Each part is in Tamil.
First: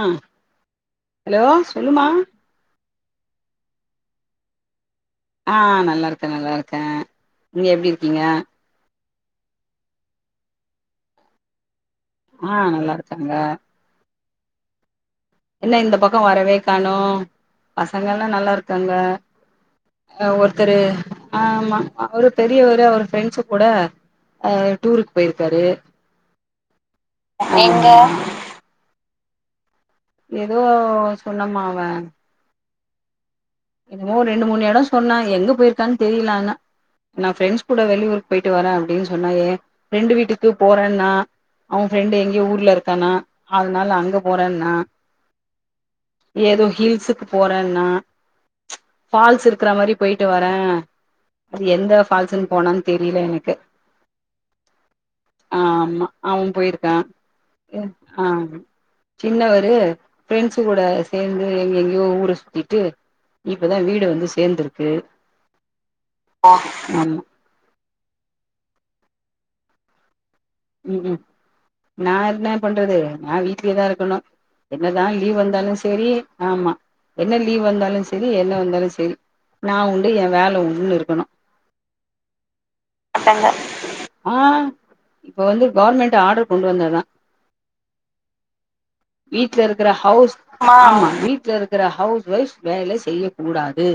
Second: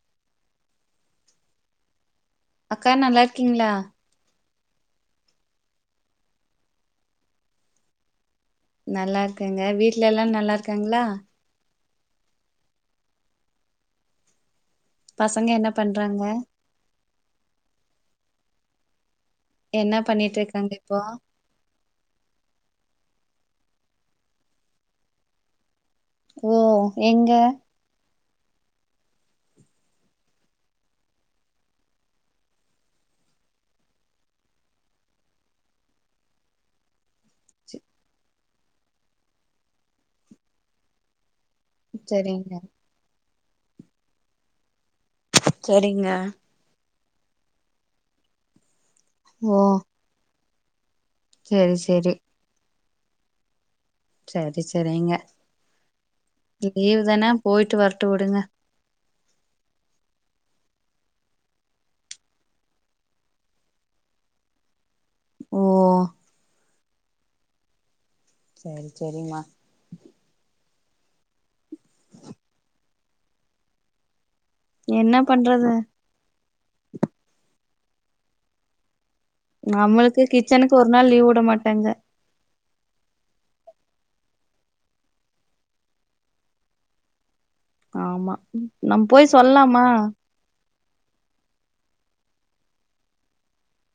ஆ ஹலோ சொல்லுமா அக்கா நல்லா இருக்கீங்களா ஆ நல்லா இருக்கே நல்லா இருக்கே நீங்க எப்டி இருக்கீங்க நல்லா இருக்கேங்க வீட்ல எல்லா நல்லா இருக்காங்களா ஆ நல்லா இருக்காங்க பசங்க என்ன இந்த பக்கோ பண்றாங்க வரவே காணோ பசங்க எல்லா நல்லா இருக்காங்க என்ன ஆ பண்ணிட்டு இருக்காங்க ஒருத்தரு இப்போ ஆமா அவரு பெரியவரு அவரு ஃப்ரெண்ட்ஸ்ஸு கூட ஆ டூருக்கு போயிருக்காரு ஓ எங்க எங்க ஏதோ சொன்னம்மா அவே என்னமோ ரெண்டு மூணு இடோ சொன்னா எங்க போயிருக்கான்னு தெரியல ஆனா நா ஃப்ரெண்ட்ஸ் ச- கூட வெளியூருக்கு போயிட்டு வரே அப்டின்னு சொன்னா ஏ ஃப்ரெண்டு வீட்டுக்கு போறேன்னா அவுங்க ஃப்ரெண்டு எங்கேயோ சரிங்க ஊர்ல இருக்கானா அதனால அங்க போறேன்ன்னா சரிங்க ஏதோ ஹில்ஸுக்கு போறேன்னா ஃபால்ஸ் ஓ இருக்குற மாரி போயிட்டு வரே அது சரி எந்த சரி ஃபால்ஸ்ன்னு போனான்னு தெரியல எனக்கு சரி சரிங்க ஆமா அவே போயிருக்கா லீவ் தானே போயிட்டு வரட்டு ஆ விடுங்க சின்னவரு பிரெண்ட்ஸ் கூட சேந்து எங்க எங்கயோ ஊர சுத்தீட்டு இப்பதா வீடு வந்து சேந்துருக்கு ஓ ஆமா சரி சரிம்மா ம் ம் நா இருந்து என்ன பண்றது நா வீட்லயேதா இருக்கணு என்னதா என்ன லீவ் பண்றது வந்தாலு செரி ஆமா என்ன லீவ் வந்தாலு செரி என்ன வந்தாலு செரி நா உண்டு நம்மளுக்கு ஏ வேல கிச்சனுக்கு ஒரு உண்டுன்னு நாள் இருக்கணு லீவ் விட மாட்டாங்க அட்டாங்க ஆ இப்ப வந்து கவர்மெண்ட் ஆர்டர் கொண்டு வந்தாதா ஆமா நம்ம போய் சொல்லலாமா ஹவுஸ் ஆமா வீட்ல இருக்குற ஹவுஸ் ஒய்ஃப் வேல செய்யக் கூடாது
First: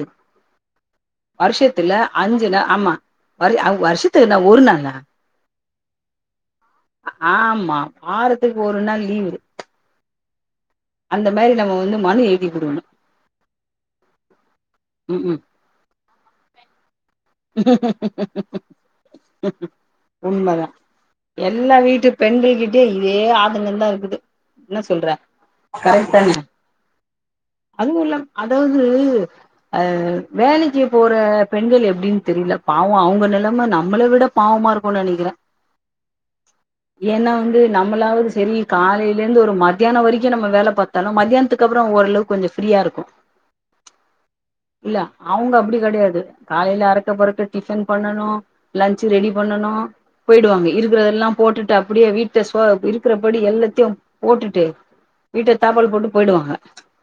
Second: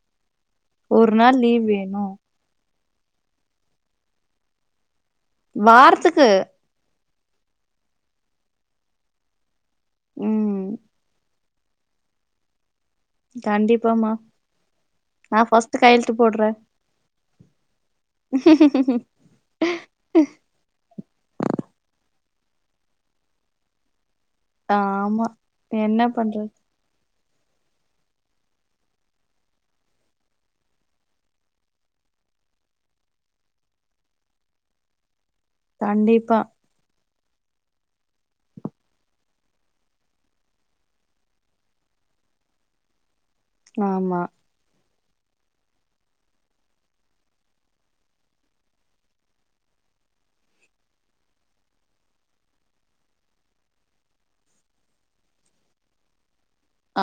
ஒரு நாள் லீவ் வருஷத்துல வேணு அஞ்சி நாள் ஆமா வரு வருஷத்துக்கு என்ன ஒரு நாளா வாரத்துக்கு ஆமா வாரத்துக்கு ஒரு நாள் லீவு ம் இந்த மாரி நம்ம வந்து மனு எழுதி குடுக்கணு கண்டிப்பாம்மா ம் நா ம் ஃபர்ஸ்ட் கையெழுத்து போடுறே உண்மதா எல்லா வீட்டுப் பெண்கள்கிட்டயு இதே ஆதங்கோ தா இருக்குது என்ன சொல்ற ஆமா என்ன கரெக்டுதான பண்றது அதுவு இல்லமா அதாவது ஆ வேலைக்கி போற பெண்கள் எப்டின்னு தெரில இல்ல பாவோ அவுங்க நெலம நம்மள விட பாவமா இருக்குன்னு நெனக்கிறே கண்டிப்பா ஏன்னா வந்து நம்மளாவது செரி காலேலருந்து ஒரு மத்யானோ வரைக்கு நம்ம வேல பாத்தாலு மத்யானத்துக்கு அப்பறோ ஓரளவுக் கொஞ்சோ ஃப்ரீயா இருக்கு ஆமா இல்ல அவுங்க அப்டி கெடையாது காலேல அறக்க பறக்க டிஃபன் பண்ணனு லன்ச் ரெடி பண்ணனு போயிடுவாங்க இருக்கிறதெல்லாம் போட்டுட்டு அப்டியே வீட்ட சோ இருக்கிறபடி எல்லாத்தையும் போட்டுட்டு வீட்ட தாப்பள் போட்டு போயிடுவாங்க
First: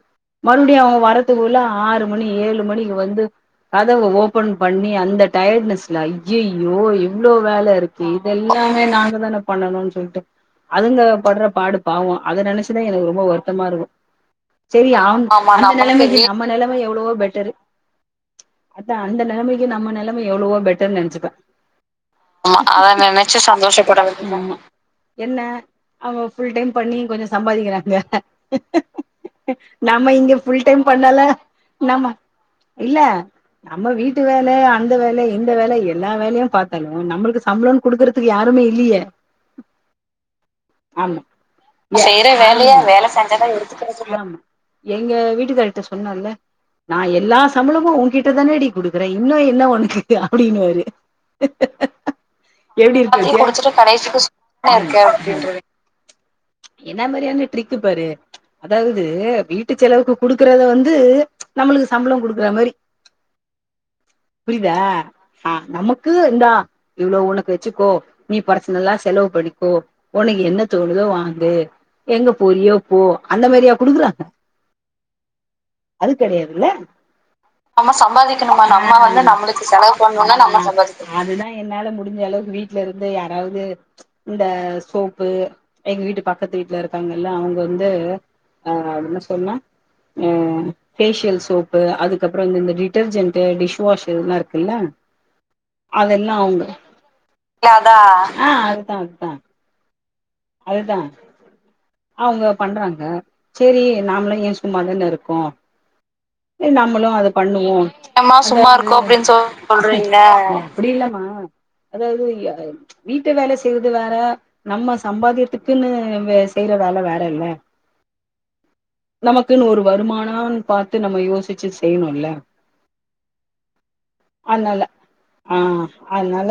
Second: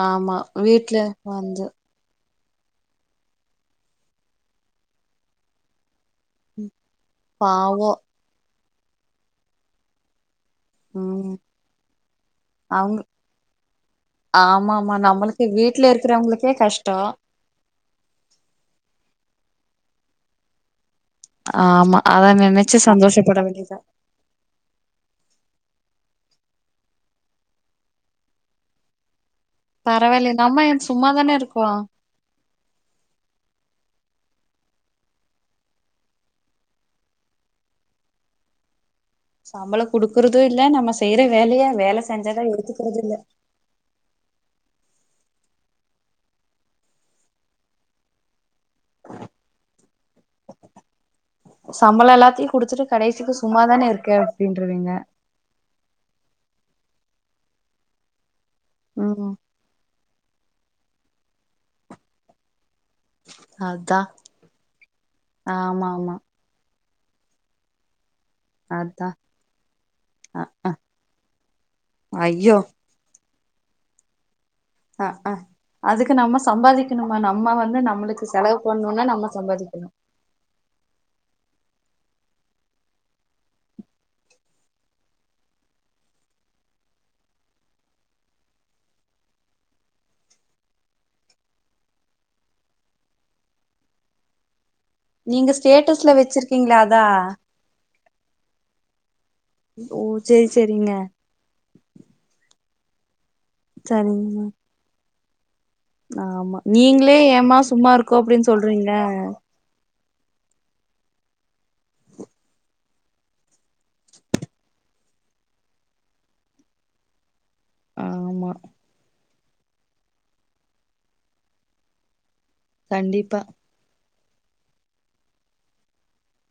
ஆமா மறுபடியு வீட்ல அவங்க வரத்துக்குள்ள வந்து ஆறு மணி ஏழு மணிக்கு வந்து கதவை ஓபன் பண்ணி அந்த டயர்ட்னஸ் ஐயையோ இவ்ளோ வேல பாவோ இருக்கு இதெல்லாமே நாங்க தானே பண்ணணுனு சொல்ட்டு அதுங்க ம் படுற பாடு பாவம் அதை நெனைச்சுதா அவங்க எனக்கு ரொம்ப வருத்தமா இருக்கு ஆமா செரி ஆமா அவ் நம்மளுக்கு அந்த வீட்ல நெலமைக்கி நம்ம இருக்கிறவங்களுக்கே நெலைம கஷ்டோ எவ்ளோ பெட்டரு அதா அந்த நெலமைக்கு நம்ம நெலைம எவ்ளவோ பெட் ஆமா அத ஆமா நெனைச்சு அத நெனச்சு சந்தோஷப்பட வேண்டியதா சந்தோஷப்பட வேண்டியதுதா அவ ஃபுல் டைம் பண்ணி கொஞ்சோ சம்பாரிக்கிறாங்க நம்ம பரவாயில்ல இங்க ஃபுல் நம்ம டைம் பண்ணாலா சும்மாதானே இருக்கோ நம்ம இல்ல நம்ம வீட் டு வேல அந்த வேல இந்த வேல எல்லா வேலையு பாத்தாலு நம்மளுக்கு சம்ளோனு குடுக்கறதுக்கு யாருமே இல்லையே சம்பளோ குடுக்குறது இல்ல நம்ம செய்யற வேலைய வேல நீ செய்யற செஞ்சதா வேலையா எடுத்துக்கிறது வேலை இல்ல செஞ்சதா எடுத்துக்கிற சொல்ல எங்க வீட்டுக்கார்ட்ட சொன்னால நா எல்லா சம்பளமு உன்கிட்டதானேடி குடுக்குறே இன்னு என்ன உனக்கு அப்டின்னுவாரு சம்பளோ எல்லாத்தையு குடுத்துட்டு எப்டி கடைசிக்கு சும்மாதானே இருக்க இருக்கே அப்டின்ருவீங்க என்ன மாதிரியான ட்ரிக்கு பாரு அதாவது ம் வீட் ளவுக்கு குடுக்கறத வந்து நம்மளுக்கு சம்பளோ குடுக்குற மாரி அதா புரியுத ஆ ஆமா நமக்கு ஆமா இந்தா இவ்ளோ உனக்கு வச்சுக்கோ நீ பர்ஸ்னால அதா செலவு பண்ணிக்கோ உனக்கு அ என்ன அ தோணுதோ வாங்கு எங்க ஐயோ போறியோ போ அந்த மாரியா குடுக்குறாங்க அஹ் ஆ அது அதுக்கு நம்ம கெடையாதுல்ல சம்பாதிக்கணுமா நம்ம வந்து நம்மளுக்கு செலவு சம்பாதிக்கணுமா பண்ணணும்னா வந்து நம்ம நம்மளுக்கு சம்பாதிக்கணு செலவு பண்ணணுனா நம்ம சம்பாதிக்கணு என்னால முடிஞ்ச அளவுக்கு வீட்டுல இருந்து யாராவது இந்த சோப்பு எங்க வீட்டு பக்கத்து வீட்டுல இருக்காங்கல்லா அவங்க வந்து ஆ என்ன சொன்னா அ பேஃஷியல் சோப்பு அதுக்கப்புற இந்த இந்த டிட்டர்ஜென்ட் டிஷ்வாஷ் இதெல்லா இருக்குல்ல நீங்க ஸ்டேட்டஸ்ல அதெல்லா அவங்க வச்சிருக்கீங்களா அதா ஆ அதுதா அதுதா ஓ சேரி சேரிங்க அதுதா அவங்க பண்றாங்க செரி நாமளு சரிங்கமா இங்க சும்மா தானே இருக் கோ ஆமா நம்மளு நீங்களே அத ஏமா பண்ணுவோ சும்மா இருக்கோ அப்டின்னு சொல்றீங்க அப்டி இல்லமா அதாவது அ வீட்டை வேலை செய்வது வேற நம்ம சம்பாத்தியத்துக்குன்னு செய்யற வேல வேறல்ல ஆமா நமக்குன்னு ஒரு வருமானனு பாத்து நம்ம யோசிச்சு செய்யணுல்ல கண்டிப்பா அதனால ஆ அதனால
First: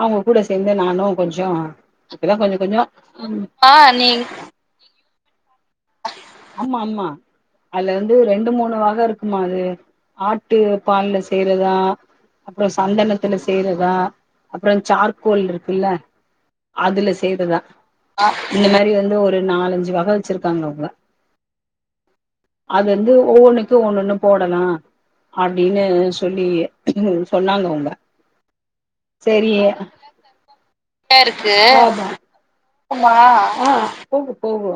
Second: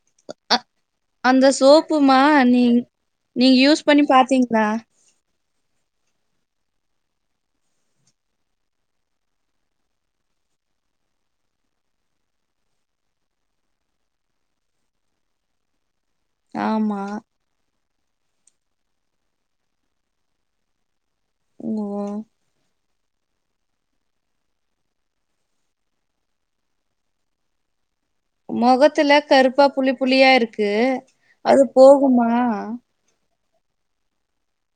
அவங்க கூட அ சேந்து நானு அந்த கொஞ்சோ சோப்புமா இப்பதா கொஞ்சோ நீ கொஞ்சோ ஆ ஆமா ஆமா அதுல வந்து ரெண் டு மூணு வகை இருக்குமா அது ஆட்டு பால்ல செய்றதா அப்றோ சந்தனத்துல செய்றதா அப்றோ ச்சார்கோல் இருக்குல்ல ஆமா அதுல செய்றதா இந்த மாரி வந்து ஒரு நாலஞ்சு வகை வச்சிருக்காங்க அவுங்க ஓ ஒவ்வொன்னுக்கு ஒன்னு ஒன்னு போடலா அப்டின்னு சொல்லி சொன்னாங்க அவுங்க மொகத்துல கருப்பா புள்ளி புள்ளியா இருக்கு இருக்கு அது போகுமா ஆமா ஆ போகு போகு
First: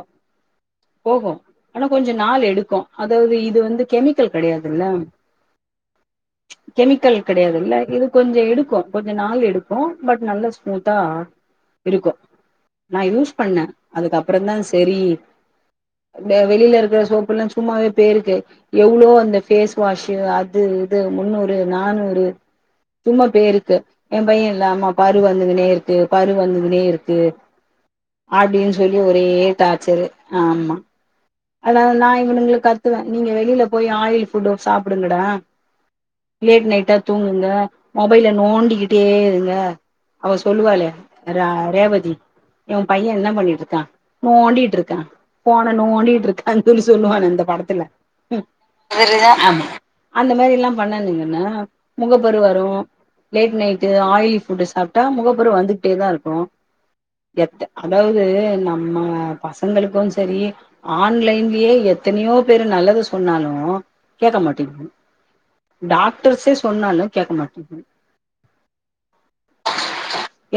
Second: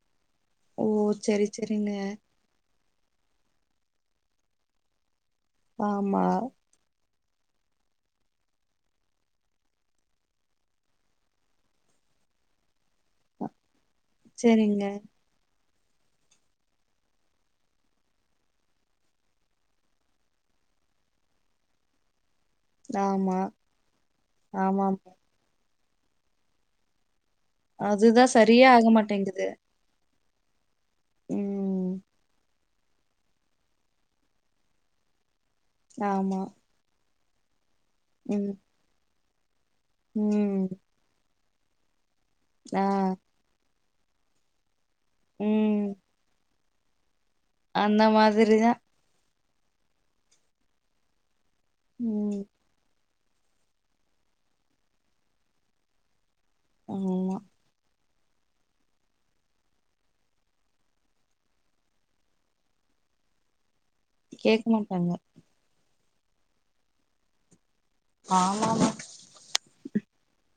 ஓ போகு செரி ஆனா செரிங்க கொஞ்சோ நாள் எடுக்கு அதாவது இது வந்து கெமிக்கல் கெடையாதுல்ல ஆமா கெடையாது இல்ல இது கொஞ்சோ எடுக்கு கொஞ்ச நாள் எடுக்கு பட் நல்ல ஸ்மூத்தா இருக்கு நா யூஸ் பண்ணே அதுக்கப்புறதா செரிங்க சேரி ந்த வெளியில இருக்கிற சோப்புல்லா சும்மாவே போயிருக்கு எவ்ளோ அந்த ஃபேஸ் வாஷ்ஷு அது இது முன்னூறு நானூறு சும்மா ஆமா பேருக்கு என் பைய இல்லாம ஆமாமா பாரு வந்துக்குன்னே இருக்கு பாரு வந்துக்குன்னே இருக்கு அதுதா சரியே அப்டின்னு ஆக சொல்லி ஒரே மாட்டேங்குது டார்ச்சரு ஆமா ம் அதானால நா இவனுங்களா கத்துவே நீங்க வெளியில போய் ஆயில் ஃபுட்டோ சாப்பிடுங்கடா ஆமா லேட் நைட்டா தூங்குங்க மொபைல ம் நோண்டிக்கிட்டே இருங்க அவ ம் சொல்லுவால ரா ரேவதி உ ஆ பைய என்ன பண்ணிட்டுருக்கா நோண்டிட்டு இருக்க ஃபோன ம் நோண்டிட்டு இருக்கானு சொல்லி சொல்லுவானே அந்தப் படத்துல அந்த மாதிரிதா ரியா ஆமா அந்த மாரி எல்லா பண்ணானுங்கன்னா முகப்பரு ம் வரு லேட் நைட்டு ஆயில் ஃபுட்டு் சாப்ட்டா முகப்பரு வந்துக்குட்டே தா இருக்கு ஆமா எத்த அதாவு து நம்ம பசங்களுக்கு செரி ஆன்லைன்லயே எத்தனயோ பேரு நல்லது சொன்னாலு கேட்க கேக்க மாட்டேங்குது மாட்டாங்க டாக்டர்ஸே சொன்னாலு கேட்க மாட்டங் ஆமாமா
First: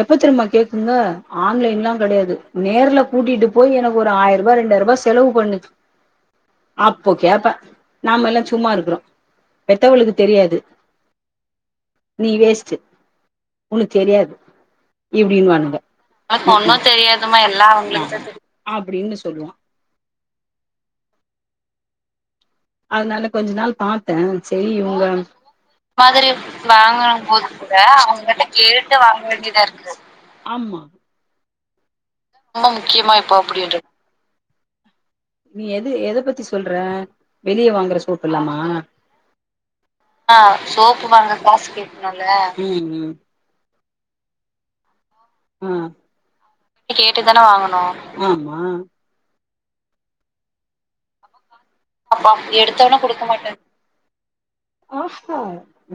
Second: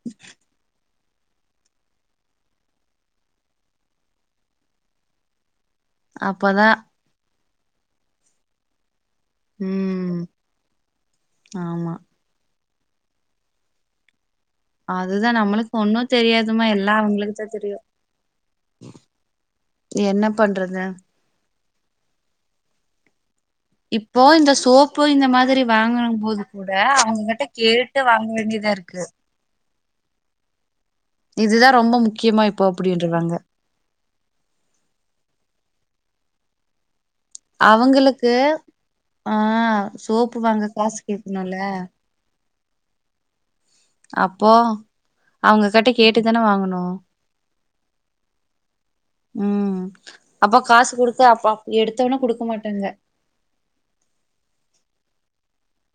எப்பதெரும்மா கேக்குங்க ஆன்லைன்லா கடையாது நேர்ல கூட்டிட்டு போய் எனக்கு ஒரு ஆயிரம் ரூபா ரெண்டாயிரம் ரூபா செலவு பண்ணு அப்பதா அப்போ கேப்பே நாம்மெல்லா சும்மா இருக்குறோ பெத்தவளுக்கு ம் தெரியாது ஆமா நீ வேஸ்ட்டு உனக்கு தெரியாது அதுதா இப்டின்னு நம்மளுக்கு வானுங்க ஒன்னு தெரியாதுமா எல்லா அவங்களுக்குதா தெரியு அப்டின்னு சொல்லுவா என்ன பண்றது அதனால கொஞ்ச நாள் பாத்தே இப்போ இந்த செரி சோப்பு இவங்க இந்த மாதிரி வாங்கனும் போது கூட அவங்ககிட்ட கேட்டு வாங்க வேண்டியதா கேட்டு இருக்கு வாங்க வேண்டியதா இருக்குது இதுதா ரொம்ப முக்கியமா இப்போ அப்டின்றுவாங்க அப்டின்ற நீ எது எத பத்தி சொல்ற வெளிய வாங்குற அவங்களுக்கு சோப்பெல்லாமா ஆ சோப்பு ஆஹ் வாங்க காசு சோப்புவாங்க கேக்கணுல காசு கேட்கனுல்ல அப்போ அவங்க ஆ கிட்ட கேட்டுதானே வாங்கணு கேட்டுதான வாங்கணு ஆமா உம் அப்பா காசு குடுத்து அப்பா அப்பா எடுத்தவுனே குடுக்க மாட்டாங்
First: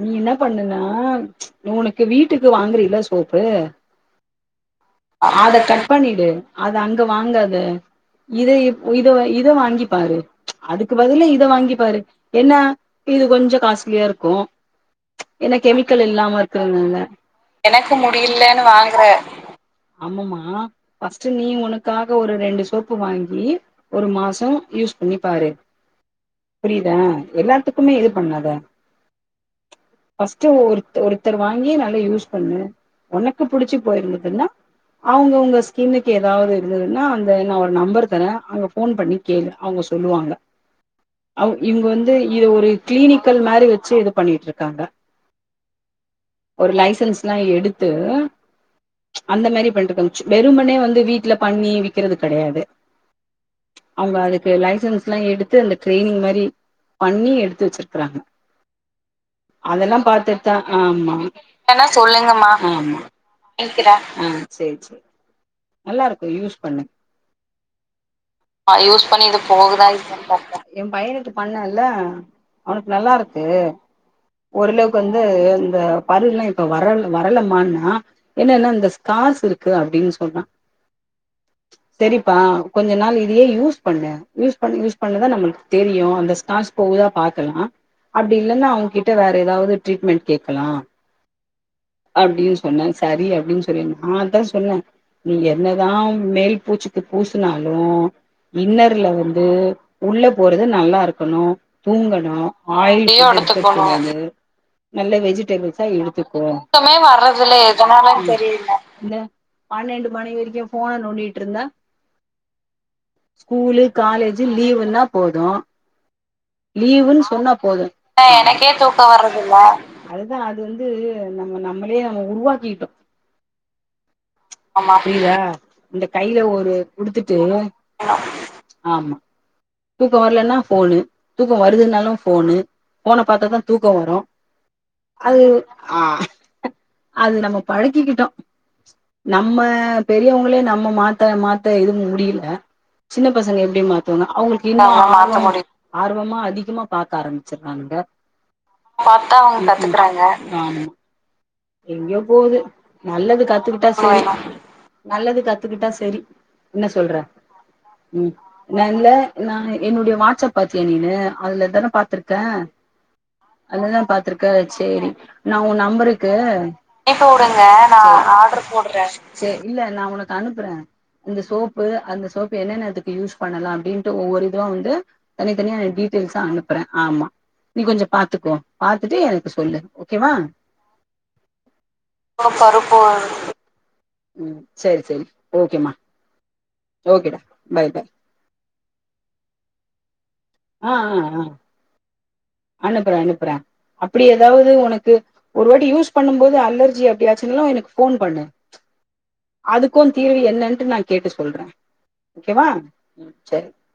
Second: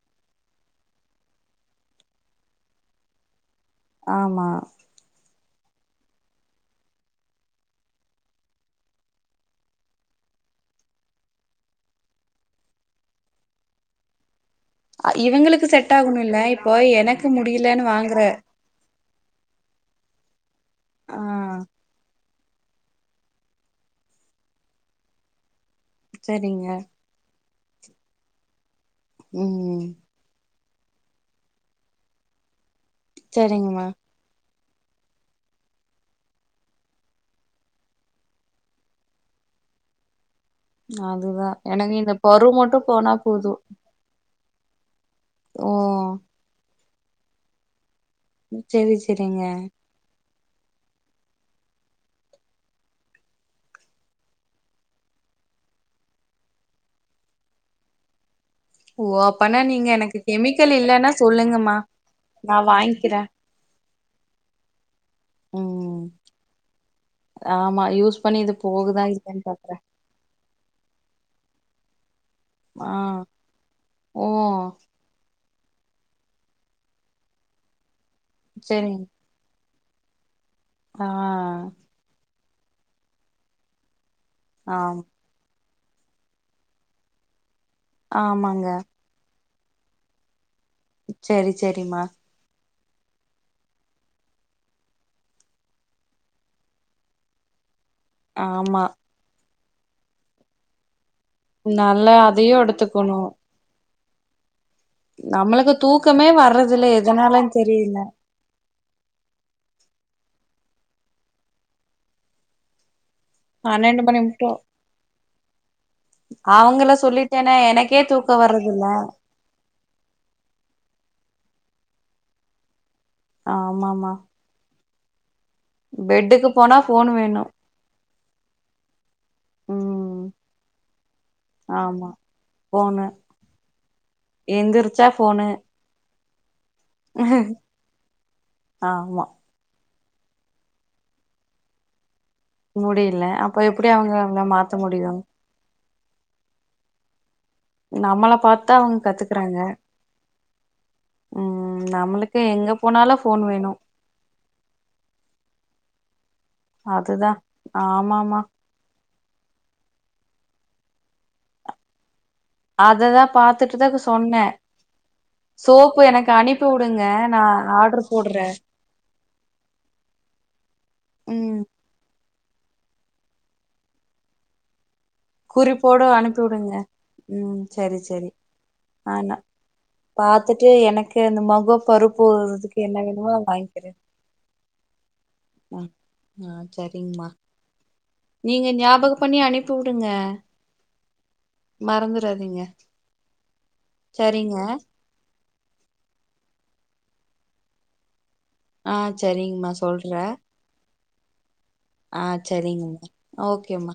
நீ ன்ன பண்ணுனா உனக்கு வீட்டுக்கு வாங்குறீல சோப்பு ஆமா அத கட் பண்ணிடு அது அங்க வாங்காத இது இப் இதவ இது வாங்கிப்பாரு அதுக்கு பதிலா இத வாங்கி பாரு என்ன இது கொஞ்சோ காஸ்ட்லியா இருக்கோ அ என்ன இவங்களுக்கு செட் கெமிக்கல் ஆகணுல்ல இல்லாம இப்போ இருக்கறதுனால எனக்கு முடியலன்னு வாங்குற [inaudible] ஆமம்மா ஆ பஸ்ட்டு நீ உனக்காக ஒரு ரெண்டு சோப்பு வாங்கி ஒரு மாசோ யூஸ் பண்ணி பாரு சரிங்க புரியுதா எல்லாத்துக்குமே இது பண்ணாத ம் ம் ஃபர்ஸ்ட் ஒரு ஒருத்தர் வாங்கி நல்லா யூஸ் பண்ணு உனக்கு புடிச்சு சரிங்கம்மா போயிருந்ததுன்னா அவங்கவுங்க ஸ்கின்னுக்கு ஏதாவது இருந்ததுன்னா அந்த நா ஒரு நம்பர் தர அங்க போன் பண்ணி கேளு அவுங்க சொல்லுவாங்க அதுதா அவ் இவுங்க எனக்கு இந்த வந்து இத பரு ஒரு மட்டு போனா கிளினிக்கல் போது மாரி வெச்சு இது பண்ணிட்டு இருக் காங்க ஓ ஒரு லைசன்ஸ்ல்லா எடுத்து செரி செரிங்க அந்த மாரி பண்ட்ருக்காங்ச்சு வெறுமனே வந்து வீட்ல பண்ணி விக்கிறது கடையாது அவுங்க அதுக்கு லை சன்ஸ்லா எடுத்து அந்த ட்ரெய்னிங் மாரி பண்ணி எடுத்து வெச்சிருக்குறாங்க ஓ அப்பனா நீங்க அதெல்லா எனக்கு பாத்துட் தா கெமிக்கல் இல்லன்னா ஆமா சொல்லுங்கம்மா நா வாங்கிக்கிறே ஆஹ் சேரி சேரி ம் நல்லா இருக்கு யூஸ் பண்ணு ஆமா யூஸ் பண்ணி இது ஆஹ் யூஸ் போகுதா பண்ணிது இல்லையான்னு பாக்குறே போகுதா இல்யான் பாக்ற பண்ணல ஆ அவனுக்கு நல்லார்க்கு ஓ ஓரளவுக்கு வந்து அந்த பருல்லா இப்ப வரல் வரலமான்னா என்ன எல்லா இந்த ஸ்கார்ஸ் இருக்கு அப்டின் சொன்னா ஆஹ் ப கொஞ்ச நாள் இதையே யூஸ் பண்ணு யூஸ் பண்ண யூஸ் ஆமா பண்ணதா நம்மளுக் தெரியு அந்த ஸ்கார்ஸ் போகுதா பாக்கலா அப்டி ஆமாங்க இல்லன்னா அவுங்ககிட்ட வே எதாவது டரீட்மெட் கேக்கலா செரி செரிம்மா சொன்னன் சரி அப்டின் சொல்லிருந்த ஆ அதா சொன்ன நீங்க என்னதா மேல் பூச்சுக்கு பூசுனாலு உ ஆமா இன்னர்ல வந்து உள்ள போறது நல்லாருக் இருக்கணு நல்லா தூங்கணு அதையு ஆய்லி எடுத்துக்கணு எடுத்துக் கூடாது நல்ல நம்மளுக்கு வெஜிடெபிள்ஸா தூக்கமே எடுத்துக்கோ வர்றதில்ல துமே எதனாலன்னு வர்றதில்ல தெரியல எதனாலன் தெரில மணிவரைக்கு ஃபோண நோண்டிட்ருந்தா ஸ்கூலு பன்னெண்டு மணி காலேஜு மட்டு லீவுன்னா போது அவங்கள லீவுன் சொன்னா சொல்லிட்டேனே போது எனக்கே தூக்க வர்றதில்ல அதுதா அது வந்து நம்ம நம்மளே நம்ம உருவாக்கிட்டோ ஆமாமா புரிதா இந்த கைல பெட்டுக்கு ஒரு போனா ஃபோன் குடுத்துட்டு வேணு ஆமா தூக்கோ ம் வர்லன்னா ஃபோனு தூக்கோ ஆமா வருதுனாலு ஃபோனு ஃபோன பாத்தாதா தூக்கோ வரு எந்திரிச்சா அது ஃபோனு ஆஹ் அது நம்ம பழக்கிக்கிட்டோ ஆமா நம்ம பெரியவுங்களே நம்ம மாத்த மாத்த எதுவு முடில் அ முடியல சின்ன பசங்க அப்ப எப்டி மாத்துவாங்க அவங்கள மாத்த முடியு அவுங்களுக்கு [inaudible] ஆர்வமா அதிகமா பாக்க ஆரம் ச்சுர்காங்க நம்மள பாத்துதா அவங்க கத்துக்குறாங்க ஆமா ம் எங்கயோ நம்மளுக்கு போகுது எங்க போனாலு ஃபோன் நல்லது வேணு கத்துக்கிட்டா சரி நல்லது கத்துக்கிட்டா செரி என்ன சொல்ற அதுதா ம் ஆமாமா நல்ல நா என்னுடைய வாட்ஸ்அப் பாத்திய நீனு அதுலதான பாத்துருக் க்க அததா பாத்துட்டுதா அதுலதா சொன்னே பாத்துருக்க சேரி நா உன் சோப்பு நம்பருக் எனக்கு அனுப்பி க்கு உடுங்க நா ஆர்டர் போடுறே சேர் இல்ல நா உனக்கு அனுப்புற இந்த ம் சோப்பு அந்த சோப்பு என்னன்ன இதுக்கு யூஸ் பண்ணலா அப்டின்ட்டு ஒவ்வொரு இதுவா வந்து தனிதனியா குறிப்போடு டீட்யெல்சா அனுப்பி உடுங்க அனுப்புற ஆமா ம் நீ சரி கொஞ்ச சரி பாத்துகோ பாத்துட்டு ஆனா எனக்கு சொல்லு ஓகே பாத்துட்டு எனக்கு இந்த முக பரு ஓ போறதுக்கு என்ன பருப்பு வேணுமோ வாங்கிகிறே ம் சேரி சேரி ம் ஓகேமா ஆஹ் சரிங்மா ஓகேடா பாய் பாய் நீங்க ஞ்யாபக பண்ணி அனுப்பி வுட் வுட்றுங்க மறந்து அனுப்புற அனுப்புற அப்டி சரிங்க எதாவது ஒனக்கு ஒரு வாட்டி யூஸ்ண்ணும்போது அலர்ஜி அப்டியாச்சுன்லா எனக்கு ஃபோன் பண்ணு ஆ சரிங்கம்மா அதுக்கு சொல்றே தீர்வு என்னன்ட்டு நா கேட்டு சொல்ற ஆ ஓகேவா சரிங்கம்மா ம் சரி ஓகேம்மா